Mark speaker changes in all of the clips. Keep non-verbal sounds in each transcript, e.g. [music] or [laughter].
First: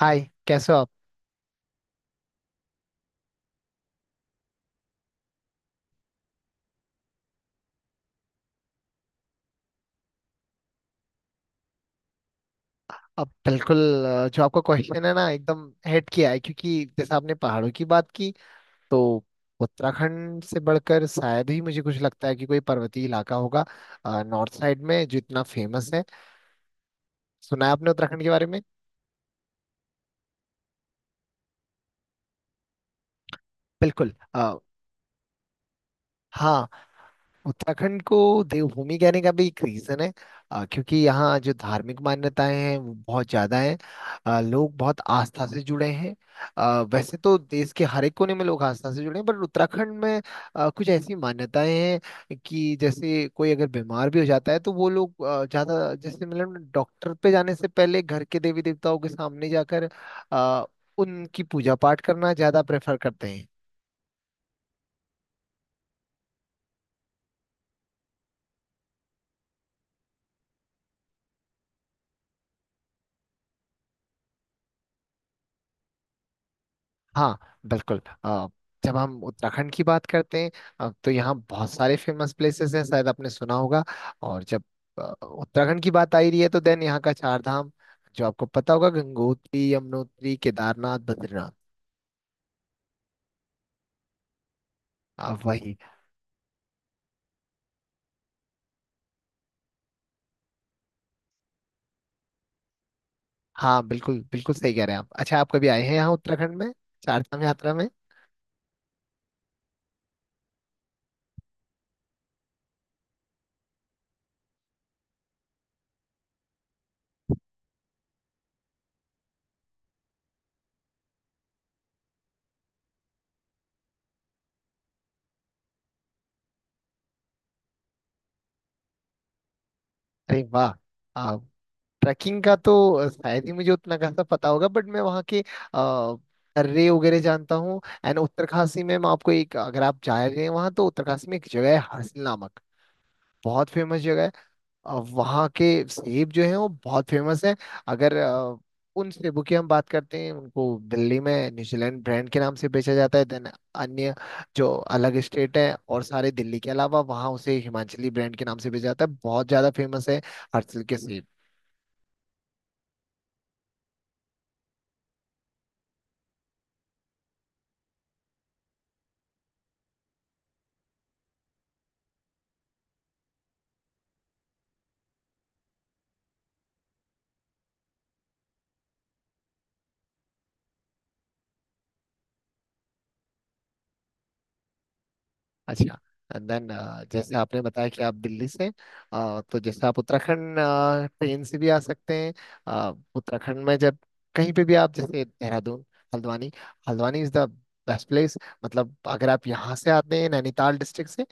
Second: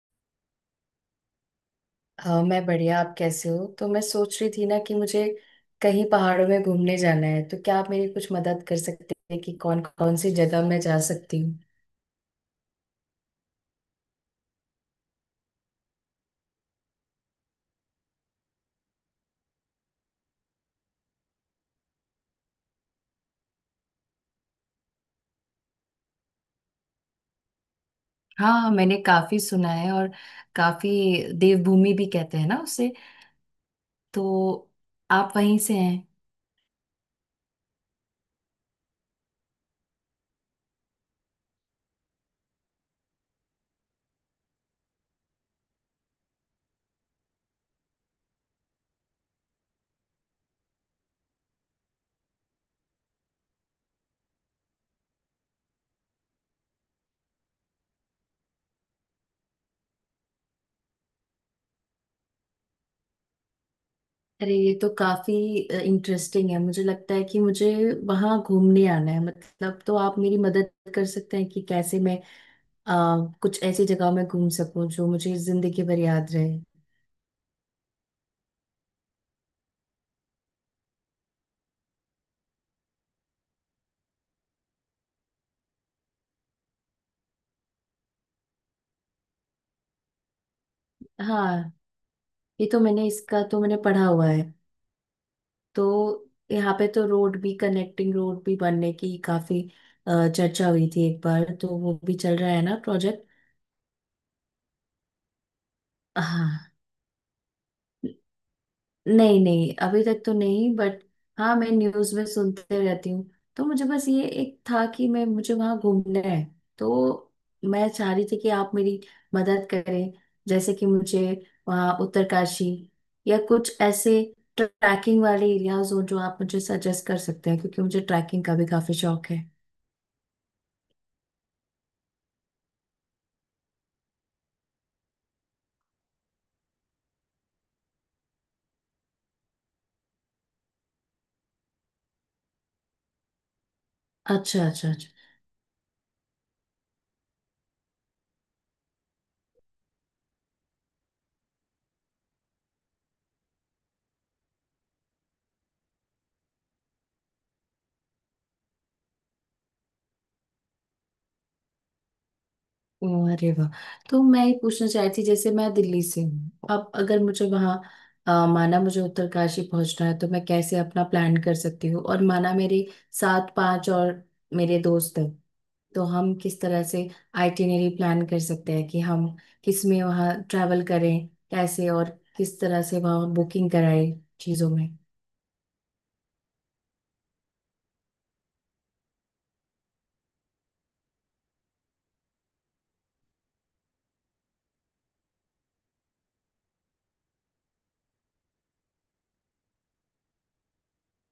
Speaker 1: हाय। कैसे हो आप?
Speaker 2: हाँ मैं बढ़िया। आप कैसे हो? तो मैं सोच रही थी ना कि मुझे कहीं पहाड़ों में घूमने जाना है। तो क्या आप मेरी कुछ मदद कर सकते हैं कि कौन कौन सी जगह मैं जा सकती हूँ?
Speaker 1: अब बिल्कुल। जो आपका क्वेश्चन है ना एकदम हिट किया है, क्योंकि जैसे आपने पहाड़ों की बात की तो उत्तराखंड से बढ़कर शायद ही मुझे कुछ लगता है कि कोई पर्वतीय इलाका होगा नॉर्थ साइड में जो इतना फेमस है। सुना है आपने उत्तराखंड के बारे में?
Speaker 2: हाँ, मैंने काफी सुना है, और काफी, देवभूमि भी कहते हैं ना उसे।
Speaker 1: बिल्कुल।
Speaker 2: तो आप वहीं से हैं?
Speaker 1: हाँ, उत्तराखंड को देवभूमि कहने का भी एक रीजन है। क्योंकि यहाँ जो धार्मिक मान्यताएं हैं वो बहुत ज्यादा हैं। लोग बहुत आस्था से जुड़े हैं। वैसे तो देश के हर एक कोने में लोग आस्था से जुड़े हैं, पर उत्तराखंड में कुछ ऐसी मान्यताएं हैं कि जैसे कोई अगर बीमार भी हो जाता है तो वो लोग ज्यादा जैसे मतलब डॉक्टर पे जाने से पहले घर के देवी देवताओं के सामने जाकर अ, उनकी पूजा पाठ करना ज्यादा प्रेफर करते हैं।
Speaker 2: अरे, ये तो काफी इंटरेस्टिंग है। मुझे लगता है कि मुझे वहां घूमने आना है। मतलब तो आप मेरी मदद कर सकते हैं कि कैसे मैं अ, कुछ ऐसी जगह में घूम सकूं जो मुझे जिंदगी भर याद रहे।
Speaker 1: हाँ बिल्कुल। जब हम उत्तराखंड की बात करते हैं तो यहाँ बहुत सारे फेमस प्लेसेस हैं, शायद आपने सुना होगा। और जब उत्तराखंड की बात आ ही रही है तो देन यहाँ का चार धाम जो आपको पता होगा, गंगोत्री, यमुनोत्री, केदारनाथ, बद्रीनाथ।
Speaker 2: हाँ ये तो मैंने, इसका तो मैंने पढ़ा हुआ है।
Speaker 1: वही।
Speaker 2: तो यहाँ पे तो रोड भी, कनेक्टिंग रोड भी बनने की काफी चर्चा हुई थी एक बार। तो वो भी चल रहा है ना प्रोजेक्ट।
Speaker 1: हाँ बिल्कुल बिल्कुल, सही कह रहे हैं आप। अच्छा, आप कभी आए हैं यहाँ उत्तराखंड
Speaker 2: हाँ,
Speaker 1: में, चार धाम यात्रा में?
Speaker 2: नहीं नहीं, अभी तक तो नहीं, बट हाँ, मैं न्यूज में सुनते रहती हूँ। तो मुझे बस ये एक था कि मैं मुझे वहां घूमना है। तो मैं चाह रही थी कि आप मेरी मदद करें। जैसे कि मुझे वहाँ उत्तरकाशी या कुछ ऐसे ट्रैकिंग वाले एरियाज हो जो आप मुझे सजेस्ट कर सकते हैं, क्योंकि मुझे ट्रैकिंग का भी काफी शौक है।
Speaker 1: अरे वाह। ट्रैकिंग का तो शायद ही मुझे उतना खासा पता होगा, बट मैं वहाँ के दर्रे वगैरह जानता हूँ। एंड उत्तरकाशी में मैं आपको एक, अगर आप जा रहे हैं वहाँ तो उत्तरकाशी में एक जगह है हर्सिल नामक, बहुत फेमस जगह है।
Speaker 2: अच्छा अच्छा अच्छा।
Speaker 1: वहाँ के सेब जो हैं वो बहुत फेमस हैं। अगर उन सेबों की हम बात करते हैं, उनको दिल्ली में न्यूजीलैंड ब्रांड के नाम से बेचा जाता है। देन अन्य जो अलग स्टेट है और सारे, दिल्ली के अलावा, वहाँ उसे हिमाचली ब्रांड के नाम से बेचा जाता है। बहुत ज़्यादा फेमस है हर्सिल के सेब।
Speaker 2: ओह, अरे वाह। तो मैं ये पूछना चाहती थी, जैसे मैं दिल्ली से हूँ, अब अगर मुझे वहाँ माना मुझे उत्तरकाशी पहुंचना है, तो मैं कैसे अपना प्लान कर सकती हूँ? और माना मेरे सात पांच और मेरे दोस्त हैं, तो हम किस तरह से आइटिनरी प्लान कर सकते हैं कि हम किस में वहाँ ट्रैवल करें, कैसे, और किस तरह से वहाँ बुकिंग कराएं चीज़ों में।
Speaker 1: अच्छा। एंड देन, जैसे आपने बताया कि आप दिल्ली से, तो जैसे आप उत्तराखंड ट्रेन से भी आ सकते हैं। उत्तराखंड में जब कहीं पे भी आप जैसे Dehradun, Haldwani, Haldwani is the best place. मतलब अगर आप यहाँ से आते हैं नैनीताल डिस्ट्रिक्ट से,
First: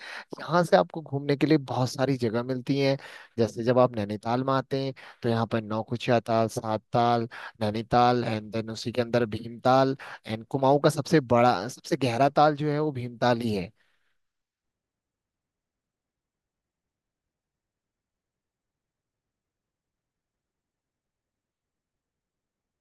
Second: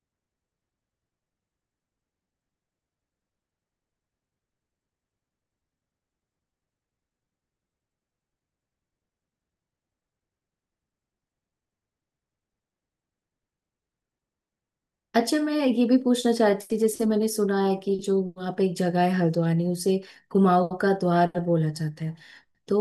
Speaker 1: यहाँ से आपको घूमने के लिए बहुत सारी जगह मिलती हैं। जैसे जब आप नैनीताल में आते हैं तो यहाँ पर नौकुचिया ताल, सात ताल, नैनीताल, एंड देन उसी के अंदर भीमताल। एंड कुमाऊं का सबसे बड़ा सबसे गहरा ताल जो है वो भीमताल ही है।
Speaker 2: अच्छा, मैं ये भी पूछना चाहती थी, जैसे मैंने सुना है कि जो वहाँ पे एक जगह है हल्द्वानी, उसे कुमाऊँ का द्वार बोला जाता है। तो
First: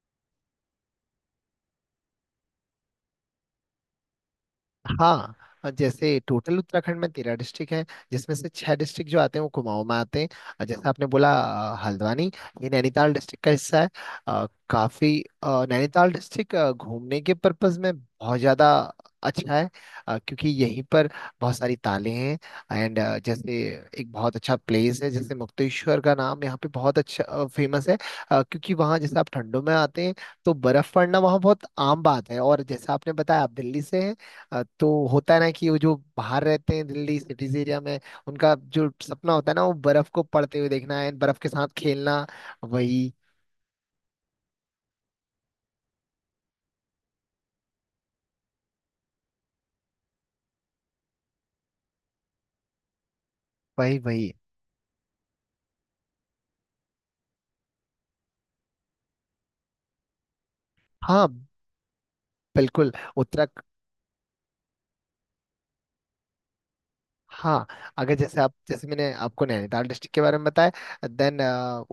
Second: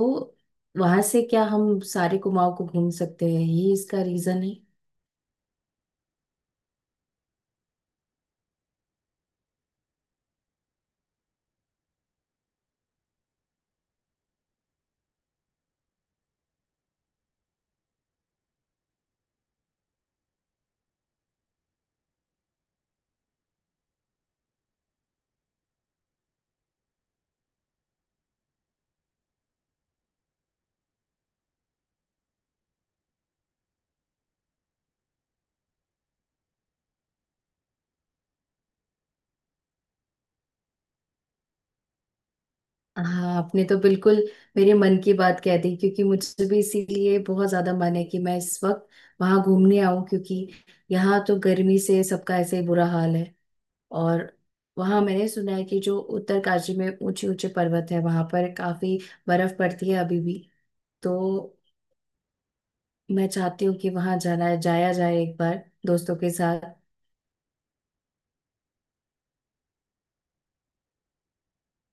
Speaker 2: वहां से क्या हम सारे कुमाऊं को घूम सकते हैं, यही इसका रीजन है?
Speaker 1: हाँ। और जैसे टोटल उत्तराखंड में 13 डिस्ट्रिक्ट हैं, जिसमें से छह डिस्ट्रिक्ट जो आते हैं वो कुमाऊं में आते हैं। और जैसे आपने बोला हल्द्वानी, ये नैनीताल डिस्ट्रिक्ट का हिस्सा है। नैनीताल डिस्ट्रिक्ट घूमने के पर्पज में बहुत ज्यादा अच्छा है। क्योंकि यहीं पर बहुत सारी तालें हैं। एंड जैसे एक बहुत अच्छा प्लेस है, जैसे मुक्तेश्वर का नाम यहाँ पे बहुत अच्छा फेमस है। क्योंकि वहाँ जैसे आप ठंडों में आते हैं तो बर्फ पड़ना वहाँ बहुत आम बात है। और जैसा आपने बताया आप दिल्ली से हैं, तो होता है ना कि वो जो बाहर रहते हैं दिल्ली सिटीज एरिया में, उनका जो सपना होता है ना वो बर्फ को पड़ते हुए देखना है, बर्फ के साथ खेलना। वही
Speaker 2: हाँ, आपने तो बिल्कुल मेरे मन की बात कह दी। क्योंकि मुझे भी इसीलिए बहुत ज्यादा मन है कि मैं इस वक्त वहां घूमने आऊं, क्योंकि यहाँ तो गर्मी से सबका ऐसे ही बुरा हाल है।
Speaker 1: वही
Speaker 2: और
Speaker 1: वही।
Speaker 2: वहां मैंने सुना है कि जो उत्तरकाशी में ऊंचे ऊंचे पर्वत है वहां पर काफी बर्फ पड़ती है अभी भी। तो
Speaker 1: हाँ बिल्कुल।
Speaker 2: मैं
Speaker 1: उत्तराखंड।
Speaker 2: चाहती हूँ कि वहां जाना, जाया जाए एक बार दोस्तों के साथ।
Speaker 1: हाँ, अगर जैसे आप, जैसे मैंने आपको नैनीताल डिस्ट्रिक्ट के बारे में बताया, देन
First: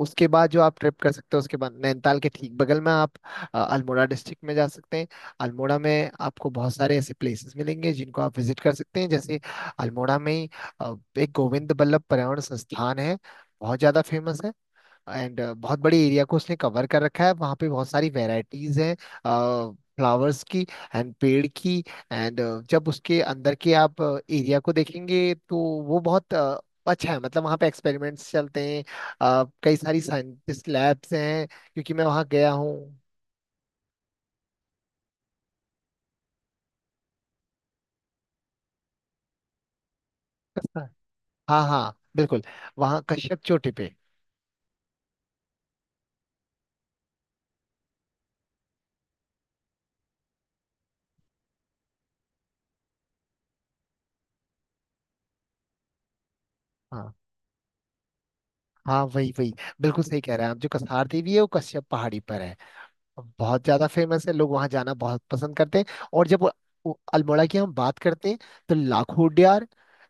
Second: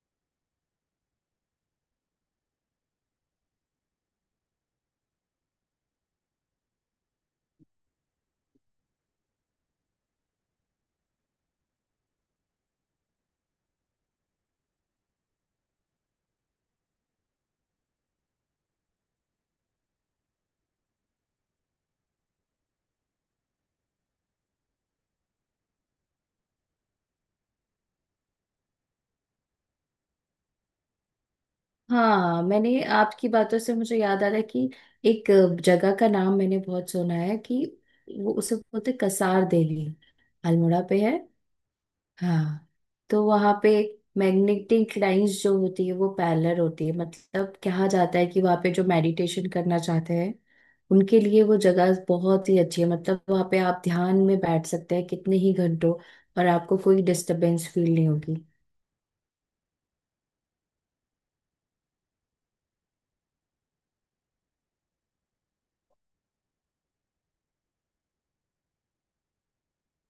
Speaker 1: उसके बाद जो आप ट्रिप कर सकते हो, उसके बाद नैनीताल के ठीक बगल में आप अल्मोड़ा डिस्ट्रिक्ट में जा सकते हैं। अल्मोड़ा में आपको बहुत सारे ऐसे प्लेसेस मिलेंगे जिनको आप विजिट कर सकते हैं, जैसे अल्मोड़ा में ही एक गोविंद बल्लभ पर्यावरण संस्थान है, बहुत ज्यादा फेमस है। एंड बहुत बड़े एरिया को उसने कवर कर रखा है। वहाँ पे बहुत सारी वेराइटीज हैं फ्लावर्स की एंड पेड़ की। एंड जब उसके अंदर के आप एरिया को देखेंगे तो वो बहुत अच्छा है। मतलब वहाँ पे एक्सपेरिमेंट्स चलते हैं, कई सारी साइंटिस्ट लैब्स हैं, क्योंकि मैं वहाँ
Speaker 2: हाँ,
Speaker 1: गया हूँ।
Speaker 2: मैंने, आपकी बातों से मुझे याद आ रहा है कि एक जगह का नाम मैंने बहुत सुना है कि वो, उसे बोलते कसार देवी, अल्मोड़ा पे है।
Speaker 1: हाँ हाँ बिल्कुल।
Speaker 2: हाँ,
Speaker 1: वहाँ
Speaker 2: तो
Speaker 1: कश्यप
Speaker 2: वहां
Speaker 1: चोटी
Speaker 2: पे
Speaker 1: पे।
Speaker 2: मैग्नेटिक लाइंस जो होती है वो पैरेलल होती है। मतलब कहा जाता है कि वहां पे जो मेडिटेशन करना चाहते हैं, उनके लिए वो जगह बहुत ही अच्छी है। मतलब वहां पे आप ध्यान में बैठ सकते हैं कितने ही घंटों, और आपको कोई
Speaker 1: हाँ
Speaker 2: डिस्टरबेंस फील नहीं होगी।
Speaker 1: हाँ, वही वही। बिल्कुल सही कह रहे हैं आप। जो कसार देवी है वो कश्यप पहाड़ी पर है, बहुत ज्यादा फेमस है, लोग वहां जाना बहुत पसंद करते हैं। और जब वो अल्मोड़ा की हम बात करते हैं तो लाखोडियार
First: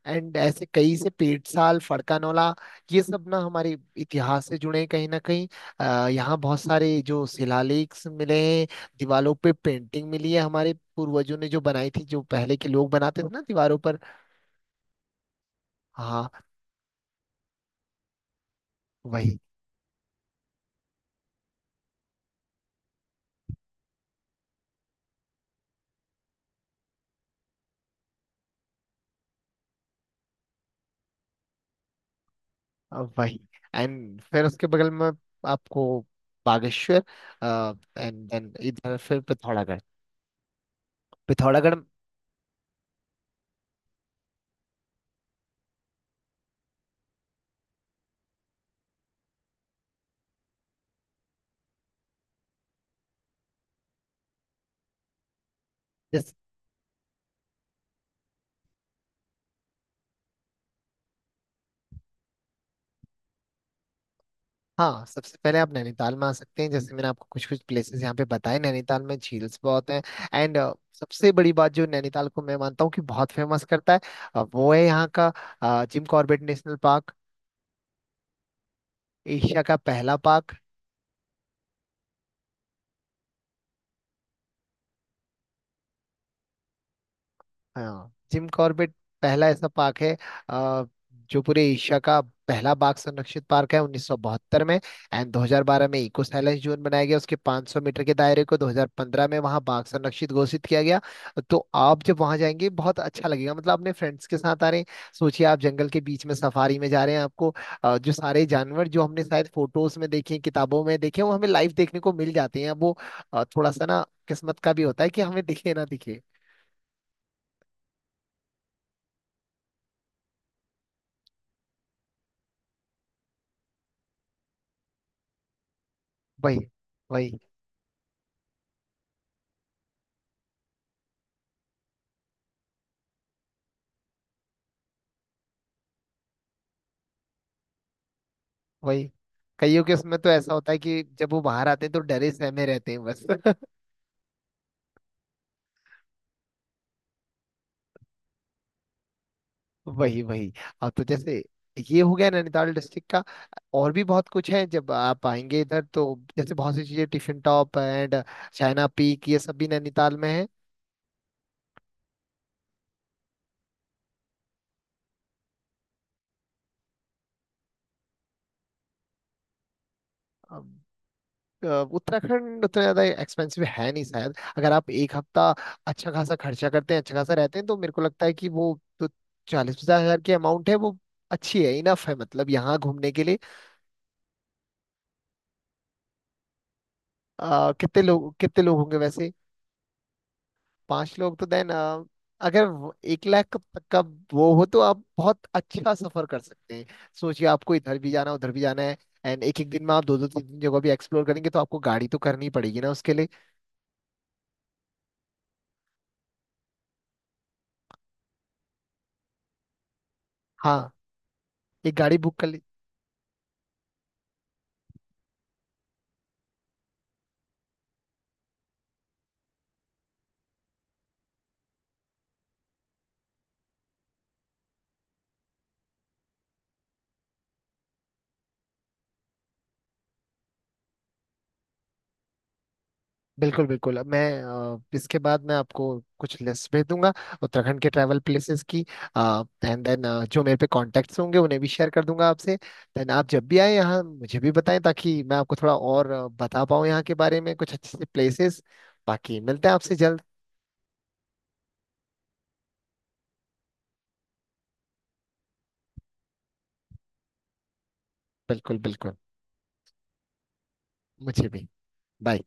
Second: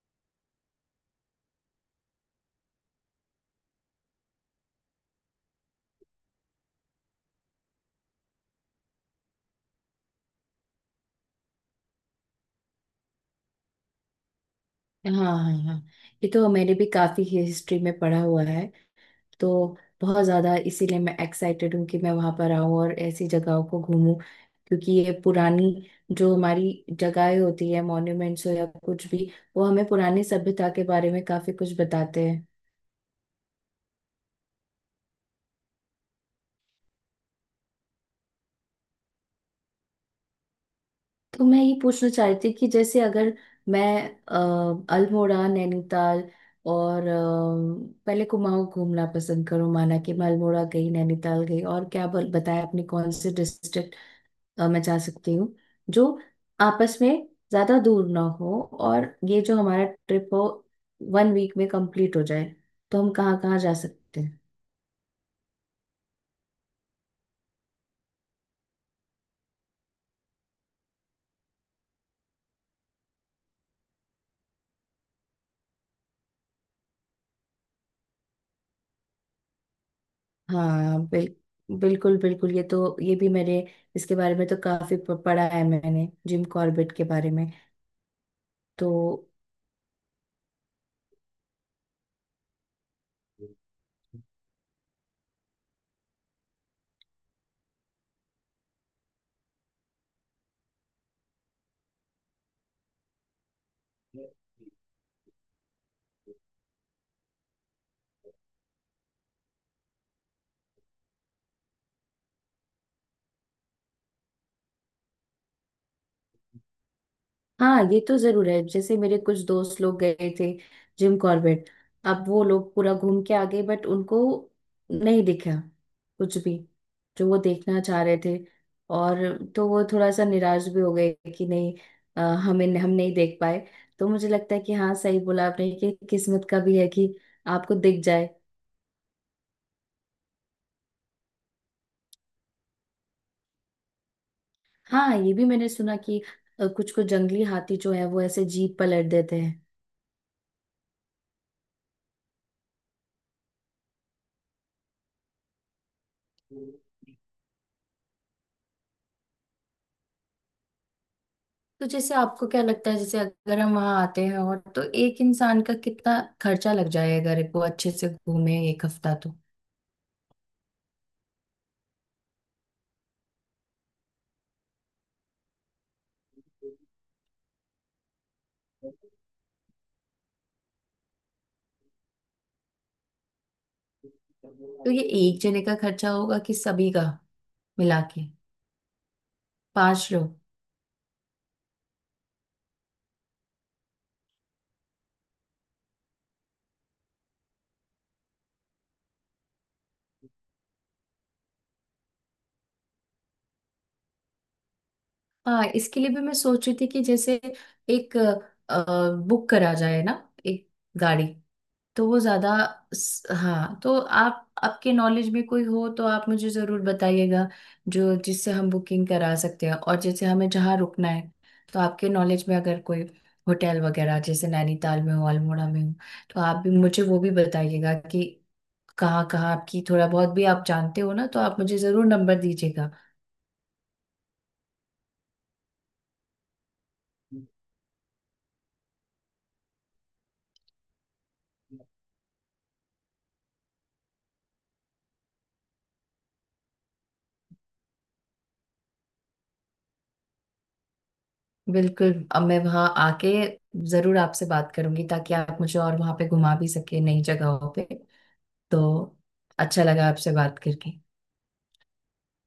Speaker 1: एंड ऐसे कई से पेटसाल फड़कानोला, ये सब ना हमारे इतिहास से जुड़े हैं कहीं ना कहीं। यहाँ बहुत सारे जो शिलालेख मिले हैं, दीवारों पे पेंटिंग मिली है हमारे पूर्वजों ने जो बनाई थी, जो पहले के लोग बनाते थे ना दीवारों पर।
Speaker 2: हाँ। हाँ हाँ। ये
Speaker 1: हाँ।
Speaker 2: तो मैंने भी काफी हिस्ट्री में पढ़ा हुआ है।
Speaker 1: वही।
Speaker 2: तो बहुत ज़्यादा इसीलिए मैं एक्साइटेड हूँ कि मैं वहाँ पर आऊँ और ऐसी जगहों को घूमूं, क्योंकि ये पुरानी, जो हमारी जगहें होती है मॉन्यूमेंट्स हो या कुछ भी, वो हमें पुरानी सभ्यता के बारे में काफ़ी कुछ बताते हैं।
Speaker 1: वही। एंड फिर उसके बगल में आपको बागेश्वर, एंड देन इधर फिर पिथौरागढ़,
Speaker 2: तो मैं ये
Speaker 1: पिथौरागढ़।
Speaker 2: पूछना चाह रही थी कि जैसे अगर मैं अल्मोड़ा, नैनीताल, और पहले कुमाऊँ घूमना पसंद करूँ, माना कि मैं अल्मोड़ा गई, नैनीताल गई, और क्या बताया आपने कौन से डिस्ट्रिक्ट मैं जा सकती हूँ जो
Speaker 1: जैसे
Speaker 2: आपस में ज्यादा दूर ना हो, और ये जो हमारा ट्रिप हो वन वीक में कंप्लीट हो जाए, तो हम कहाँ कहाँ जा सकते हैं?
Speaker 1: हाँ, सबसे पहले आप नैनीताल में आ सकते हैं। जैसे मैंने आपको कुछ कुछ प्लेसेस यहाँ पे बताए, नैनीताल में झील्स बहुत हैं। एंड सबसे बड़ी बात जो नैनीताल को मैं मानता हूँ कि बहुत फेमस करता है, वो है यहाँ का Jim Corbett National Park, Asia का पहला पार्क।
Speaker 2: हाँ बिल्कुल बिल्कुल, ये तो, ये भी मैंने, इसके बारे में तो काफी पढ़ा है मैंने, जिम कॉर्बेट के बारे में।
Speaker 1: हाँ जिम
Speaker 2: तो
Speaker 1: कॉर्बेट पहला ऐसा पार्क है अ, जो पूरे एशिया का पहला बाघ संरक्षित पार्क है, 1972 में। एंड 2012 में इको साइलेंस जोन बनाया गया उसके 500 मीटर के दायरे को, 2015 में वहाँ बाघ संरक्षित घोषित किया गया। तो आप जब वहाँ जाएंगे बहुत अच्छा लगेगा। मतलब अपने फ्रेंड्स के साथ आ रहे हैं, सोचिए आप जंगल के बीच में सफारी में जा रहे हैं। आपको जो सारे जानवर जो हमने शायद फोटोज में देखे, किताबों में देखे, वो हमें लाइव देखने को मिल जाते हैं। अब वो थोड़ा सा ना किस्मत का भी होता है कि हमें दिखे ना दिखे।
Speaker 2: हाँ, ये तो जरूर है। जैसे मेरे कुछ दोस्त लोग गए थे जिम कॉर्बेट, अब वो लोग पूरा घूम के आ गए बट उनको नहीं दिखा कुछ भी
Speaker 1: वही
Speaker 2: जो
Speaker 1: वही।
Speaker 2: वो देखना चाह रहे थे। और तो वो थोड़ा सा निराश भी हो गए कि नहीं, अ, हमें हम नहीं देख पाए। तो मुझे लगता है कि हाँ, सही बोला आपने कि किस्मत का भी है कि आपको दिख जाए।
Speaker 1: वही। कईयों के उसमें तो ऐसा होता है कि जब वो बाहर आते हैं तो डरे सहमे रहते हैं बस [laughs]
Speaker 2: हाँ, ये भी मैंने सुना कि कुछ कुछ जंगली हाथी जो है वो ऐसे जीप पलट देते
Speaker 1: वही वही। अब तो जैसे ये हो गया नैनीताल डिस्ट्रिक्ट का। और भी बहुत कुछ है जब आप आएंगे इधर तो, जैसे
Speaker 2: हैं।
Speaker 1: बहुत सी चीजें Tiffin Top and China Peak, ये सब भी नैनीताल में है।
Speaker 2: तो जैसे आपको क्या लगता है, जैसे अगर हम वहां आते हैं, और तो एक इंसान का कितना खर्चा लग जाए अगर वो अच्छे से घूमे एक हफ्ता तो?
Speaker 1: अब, अ, उत्तराखंड उतना ज्यादा एक्सपेंसिव है नहीं शायद। अगर आप एक हफ्ता अच्छा खासा खर्चा करते हैं, अच्छा खासा रहते हैं, तो मेरे को लगता है कि वो जो 40-50 हज़ार की अमाउंट है वो अच्छी है, इनफ है, मतलब यहाँ घूमने के लिए।
Speaker 2: तो ये एक जने का खर्चा होगा कि सभी का मिला के?
Speaker 1: कितने लोग होंगे वैसे?
Speaker 2: पांच लोग।
Speaker 1: पांच लोग तो देन, अगर एक लाख का तक का वो हो तो आप बहुत अच्छा सफर कर सकते हैं। सोचिए आपको इधर भी जाना उधर भी जाना है, एंड एक एक दिन में आप दो दो तीन तीन जगह भी एक्सप्लोर करेंगे, तो आपको गाड़ी तो करनी पड़ेगी ना उसके लिए।
Speaker 2: हाँ, इसके लिए भी मैं सोच रही थी कि जैसे एक बुक करा जाए ना, एक
Speaker 1: हाँ,
Speaker 2: गाड़ी।
Speaker 1: एक
Speaker 2: तो
Speaker 1: गाड़ी
Speaker 2: वो
Speaker 1: बुक कर
Speaker 2: ज्यादा
Speaker 1: ले।
Speaker 2: हाँ, तो आप, आपके नॉलेज में कोई हो तो आप मुझे जरूर बताइएगा जो, जिससे हम बुकिंग करा सकते हैं। और जैसे हमें जहाँ रुकना है, तो आपके नॉलेज में अगर कोई होटल वगैरह जैसे नैनीताल में हो, अल्मोड़ा में हो, तो आप भी मुझे वो भी बताइएगा कि कहाँ कहाँ आपकी, थोड़ा बहुत भी आप जानते हो ना, तो आप मुझे जरूर नंबर दीजिएगा।
Speaker 1: बिल्कुल बिल्कुल। अब मैं इसके बाद मैं आपको कुछ लिस्ट भेज दूंगा उत्तराखंड के ट्रैवल प्लेसेस की। एंड देन जो मेरे पे कॉन्टेक्ट्स होंगे उन्हें भी शेयर कर दूंगा आपसे। देन आप जब भी आए यहाँ मुझे भी बताएं, ताकि मैं आपको थोड़ा और बता पाऊँ यहाँ के बारे में कुछ अच्छे से प्लेसेस। बाकी मिलते हैं आपसे जल्द।
Speaker 2: बिल्कुल, अब मैं वहाँ आके जरूर आपसे बात करूंगी ताकि आप मुझे और वहाँ पे घुमा भी सके नई जगहों पे।
Speaker 1: बिल्कुल
Speaker 2: तो
Speaker 1: बिल्कुल।
Speaker 2: अच्छा लगा आपसे बात करके।
Speaker 1: मुझे भी। बाय।